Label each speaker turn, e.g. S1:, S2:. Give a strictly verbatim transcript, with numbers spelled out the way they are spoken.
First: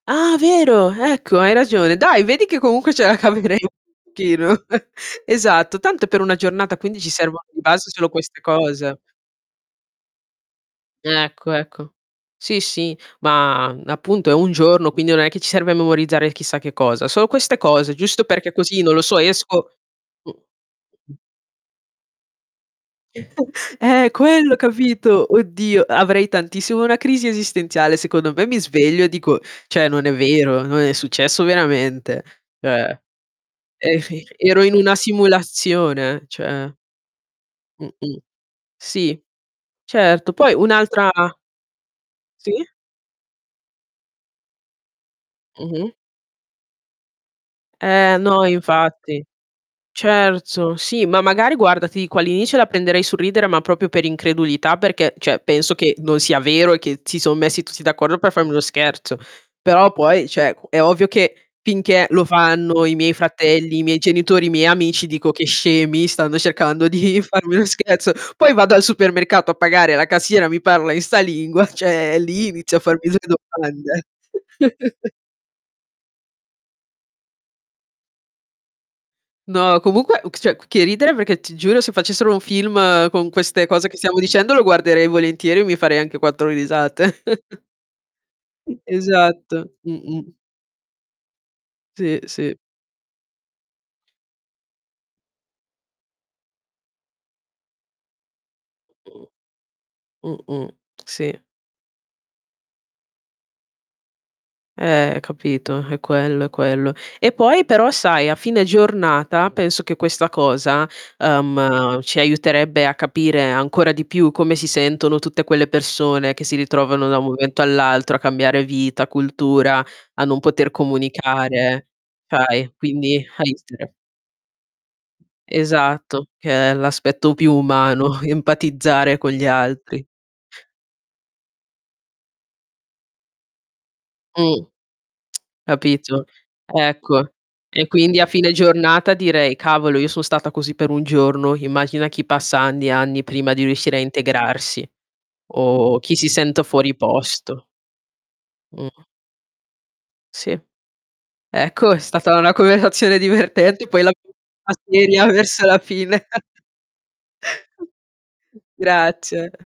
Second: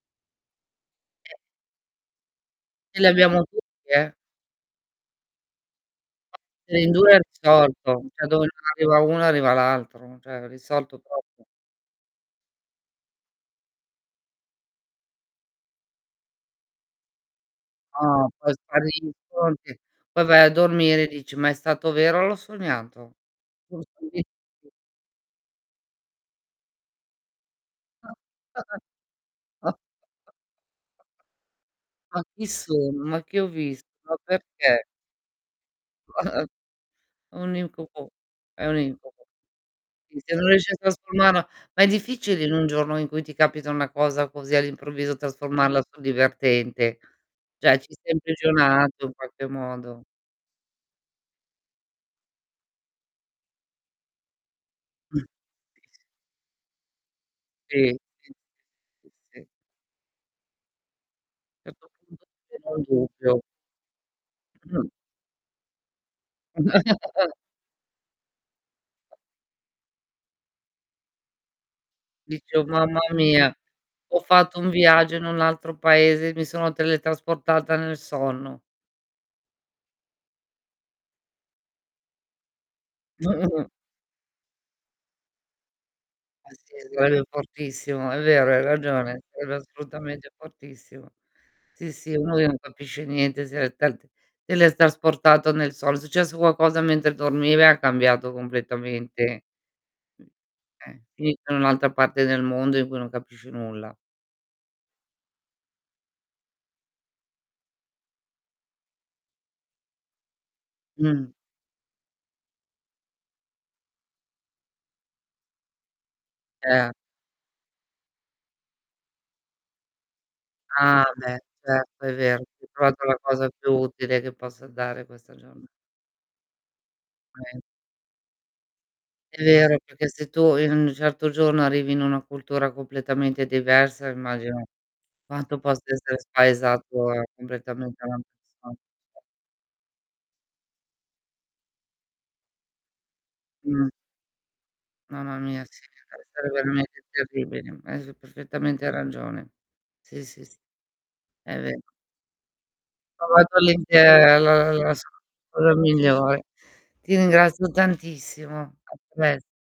S1: Ah vero, ecco
S2: [unintelligible]
S1: hai ragione. Dai vedi che comunque
S2: Ce
S1: ce la
S2: l'abbiamo tutti,
S1: caveremo
S2: eh.
S1: pochino. Esatto tanto è per una
S2: [unintelligible]
S1: giornata
S2: in
S1: quindi ci
S2: due è
S1: servono di base
S2: risolto,
S1: solo
S2: ceh
S1: queste
S2: dove non
S1: cose.
S2: arriva uno arriva l'altro, cioè risolto proprio.
S1: Ecco, ecco. Sì, sì, ma, mhmm, appunto è un giorno, quindi non è che ci serve memorizzare chissà che cosa. Solo queste cose giusto perché così, non lo so, esco
S2: [unintelligible] Poi vai a dormire e
S1: mh.
S2: dici: "Ma è stato vero o l'ho sognato?"
S1: Eh, è quello
S2: [unintelligible]
S1: capito? Oddio, avrei tantissimo una crisi esistenziale, secondo me mi sveglio e dico: "ceh, non è vero, non è successo
S2: Ma
S1: veramente,"
S2: chi
S1: cioè
S2: sono? Ma che ho visto?
S1: è
S2: Ma
S1: fer "ero in
S2: perché?
S1: una simulazione, cioè".
S2: Un incubo.
S1: Mh-mh.
S2: È un
S1: Sì.
S2: incubo. Sì,
S1: Certo.
S2: se non
S1: Poi
S2: riesci a
S1: un'altra
S2: trasformarla ma è difficile in
S1: Sì.
S2: un giorno in cui ti capita una cosa così all'improvviso trasformarla
S1: Mh-mh.
S2: sul divertente. ceh ci sei
S1: Eh no,
S2: imprigionato in
S1: infatti.
S2: qualche modo.
S1: cerzo, sì, ma magari guarda, ti dico, all'inizio la prenderei sul ridere ma propio per incredulità perché, ceh, penso che non sia vero e che si son messi tutti
S2: Sì,
S1: d'accordo
S2: sì,
S1: per farmi uno
S2: sì,
S1: scherzo.
S2: sì.
S1: Però poi ceh, qu è ovvio che
S2: Certo
S1: finché lo
S2: punto ti viene un
S1: fanno i miei
S2: dubbio.
S1: fratelli, i miei genitori, i miei amici dico: "Che scemi, stanno cercando di farmi uno scherzo." Poi vado al supermercato a pagare la cassiera, mi parla in 'sta lingua, ceh lì
S2: Dice: "Oh
S1: inizio a
S2: mamma
S1: farmi delle
S2: mia.
S1: domande.
S2: Ho fatto un viaggio in un altro paese e mi sono teletrasportata nel sonno".
S1: No comunque u ch ceh c che ridere perché, ti giuro, se facessero un film con queste cose che stiamo dicendo lo guarderei volentieri e mi farei anche quattro
S2: Ah sì,
S1: risate.
S2: sarebbe fortissimo, è vero, hai ragione, quello è
S1: Esatto.
S2: assolutamente
S1: Mh-mh.
S2: fortissimo. Sì, sì,
S1: Sì,
S2: uno lì non
S1: sì.
S2: capisce niente, se l'è telt telestrasportato nel sols secesso qualcosa mentre dormiva e ha cambiato
S1: Mh.
S2: completamente mh,
S1: Mh-mh.
S2: eh,
S1: Sì.
S2: finito in un'altra parte del mondo in cui non capisce nulla.
S1: Eh, capito, è quello, è quello. E poi però, sai, a fine giornata penso che questa cosa,
S2: Mh.
S1: uhm, ci aiuterebbe a capire ancora di più come si sentono tutte quelle persone che si
S2: Eh.
S1: ritrovano da un momento all'altro a cambiare vita, cultura, a non poter
S2: Ah, beh,
S1: comunicare,
S2: certo è vero. Ho
S1: fai,
S2: trovato la
S1: quindi
S2: cosa più
S1: [unintelligible]
S2: utile che possa dare questa giorn
S1: Esatto, che è l'aspetto più
S2: [unintelligible]
S1: umano, empatizzare con
S2: È
S1: gli
S2: vero,
S1: altri.
S2: perché se tu in un certo giorno arrivi in una cultura completamente diversa,
S1: Mh.
S2: immagino quanto possa essere
S1: Capito?
S2: spaesato
S1: Ecco. E
S2: completamente
S1: quindi
S2: una
S1: a fine
S2: persona.
S1: giornata direi: "Cavolo, io so' stata così per un giorno, immachina chi passa anni e anni prima di
S2: Mh.
S1: riuscire a integrarsi,
S2: Mamma mia, sì,
S1: o
S2: [unintelligible]
S1: chi si
S2: dev'essere
S1: senta fuori
S2: veramente
S1: posto".
S2: terribile, hai s perfettamente
S1: Mh.
S2: ragione. Sì, sì, s
S1: Sì.
S2: È ve
S1: Ecco, è stata una converazione
S2: Ho fatto
S1: divertente
S2: l'inte
S1: poi l'abbiamo
S2: la la
S1: [unintelligible]
S2: la s
S1: seria
S2: o
S1: verso
S2: la
S1: la fine.
S2: migliore. Ti ringrazio tantissimo, a pres
S1: Grazie.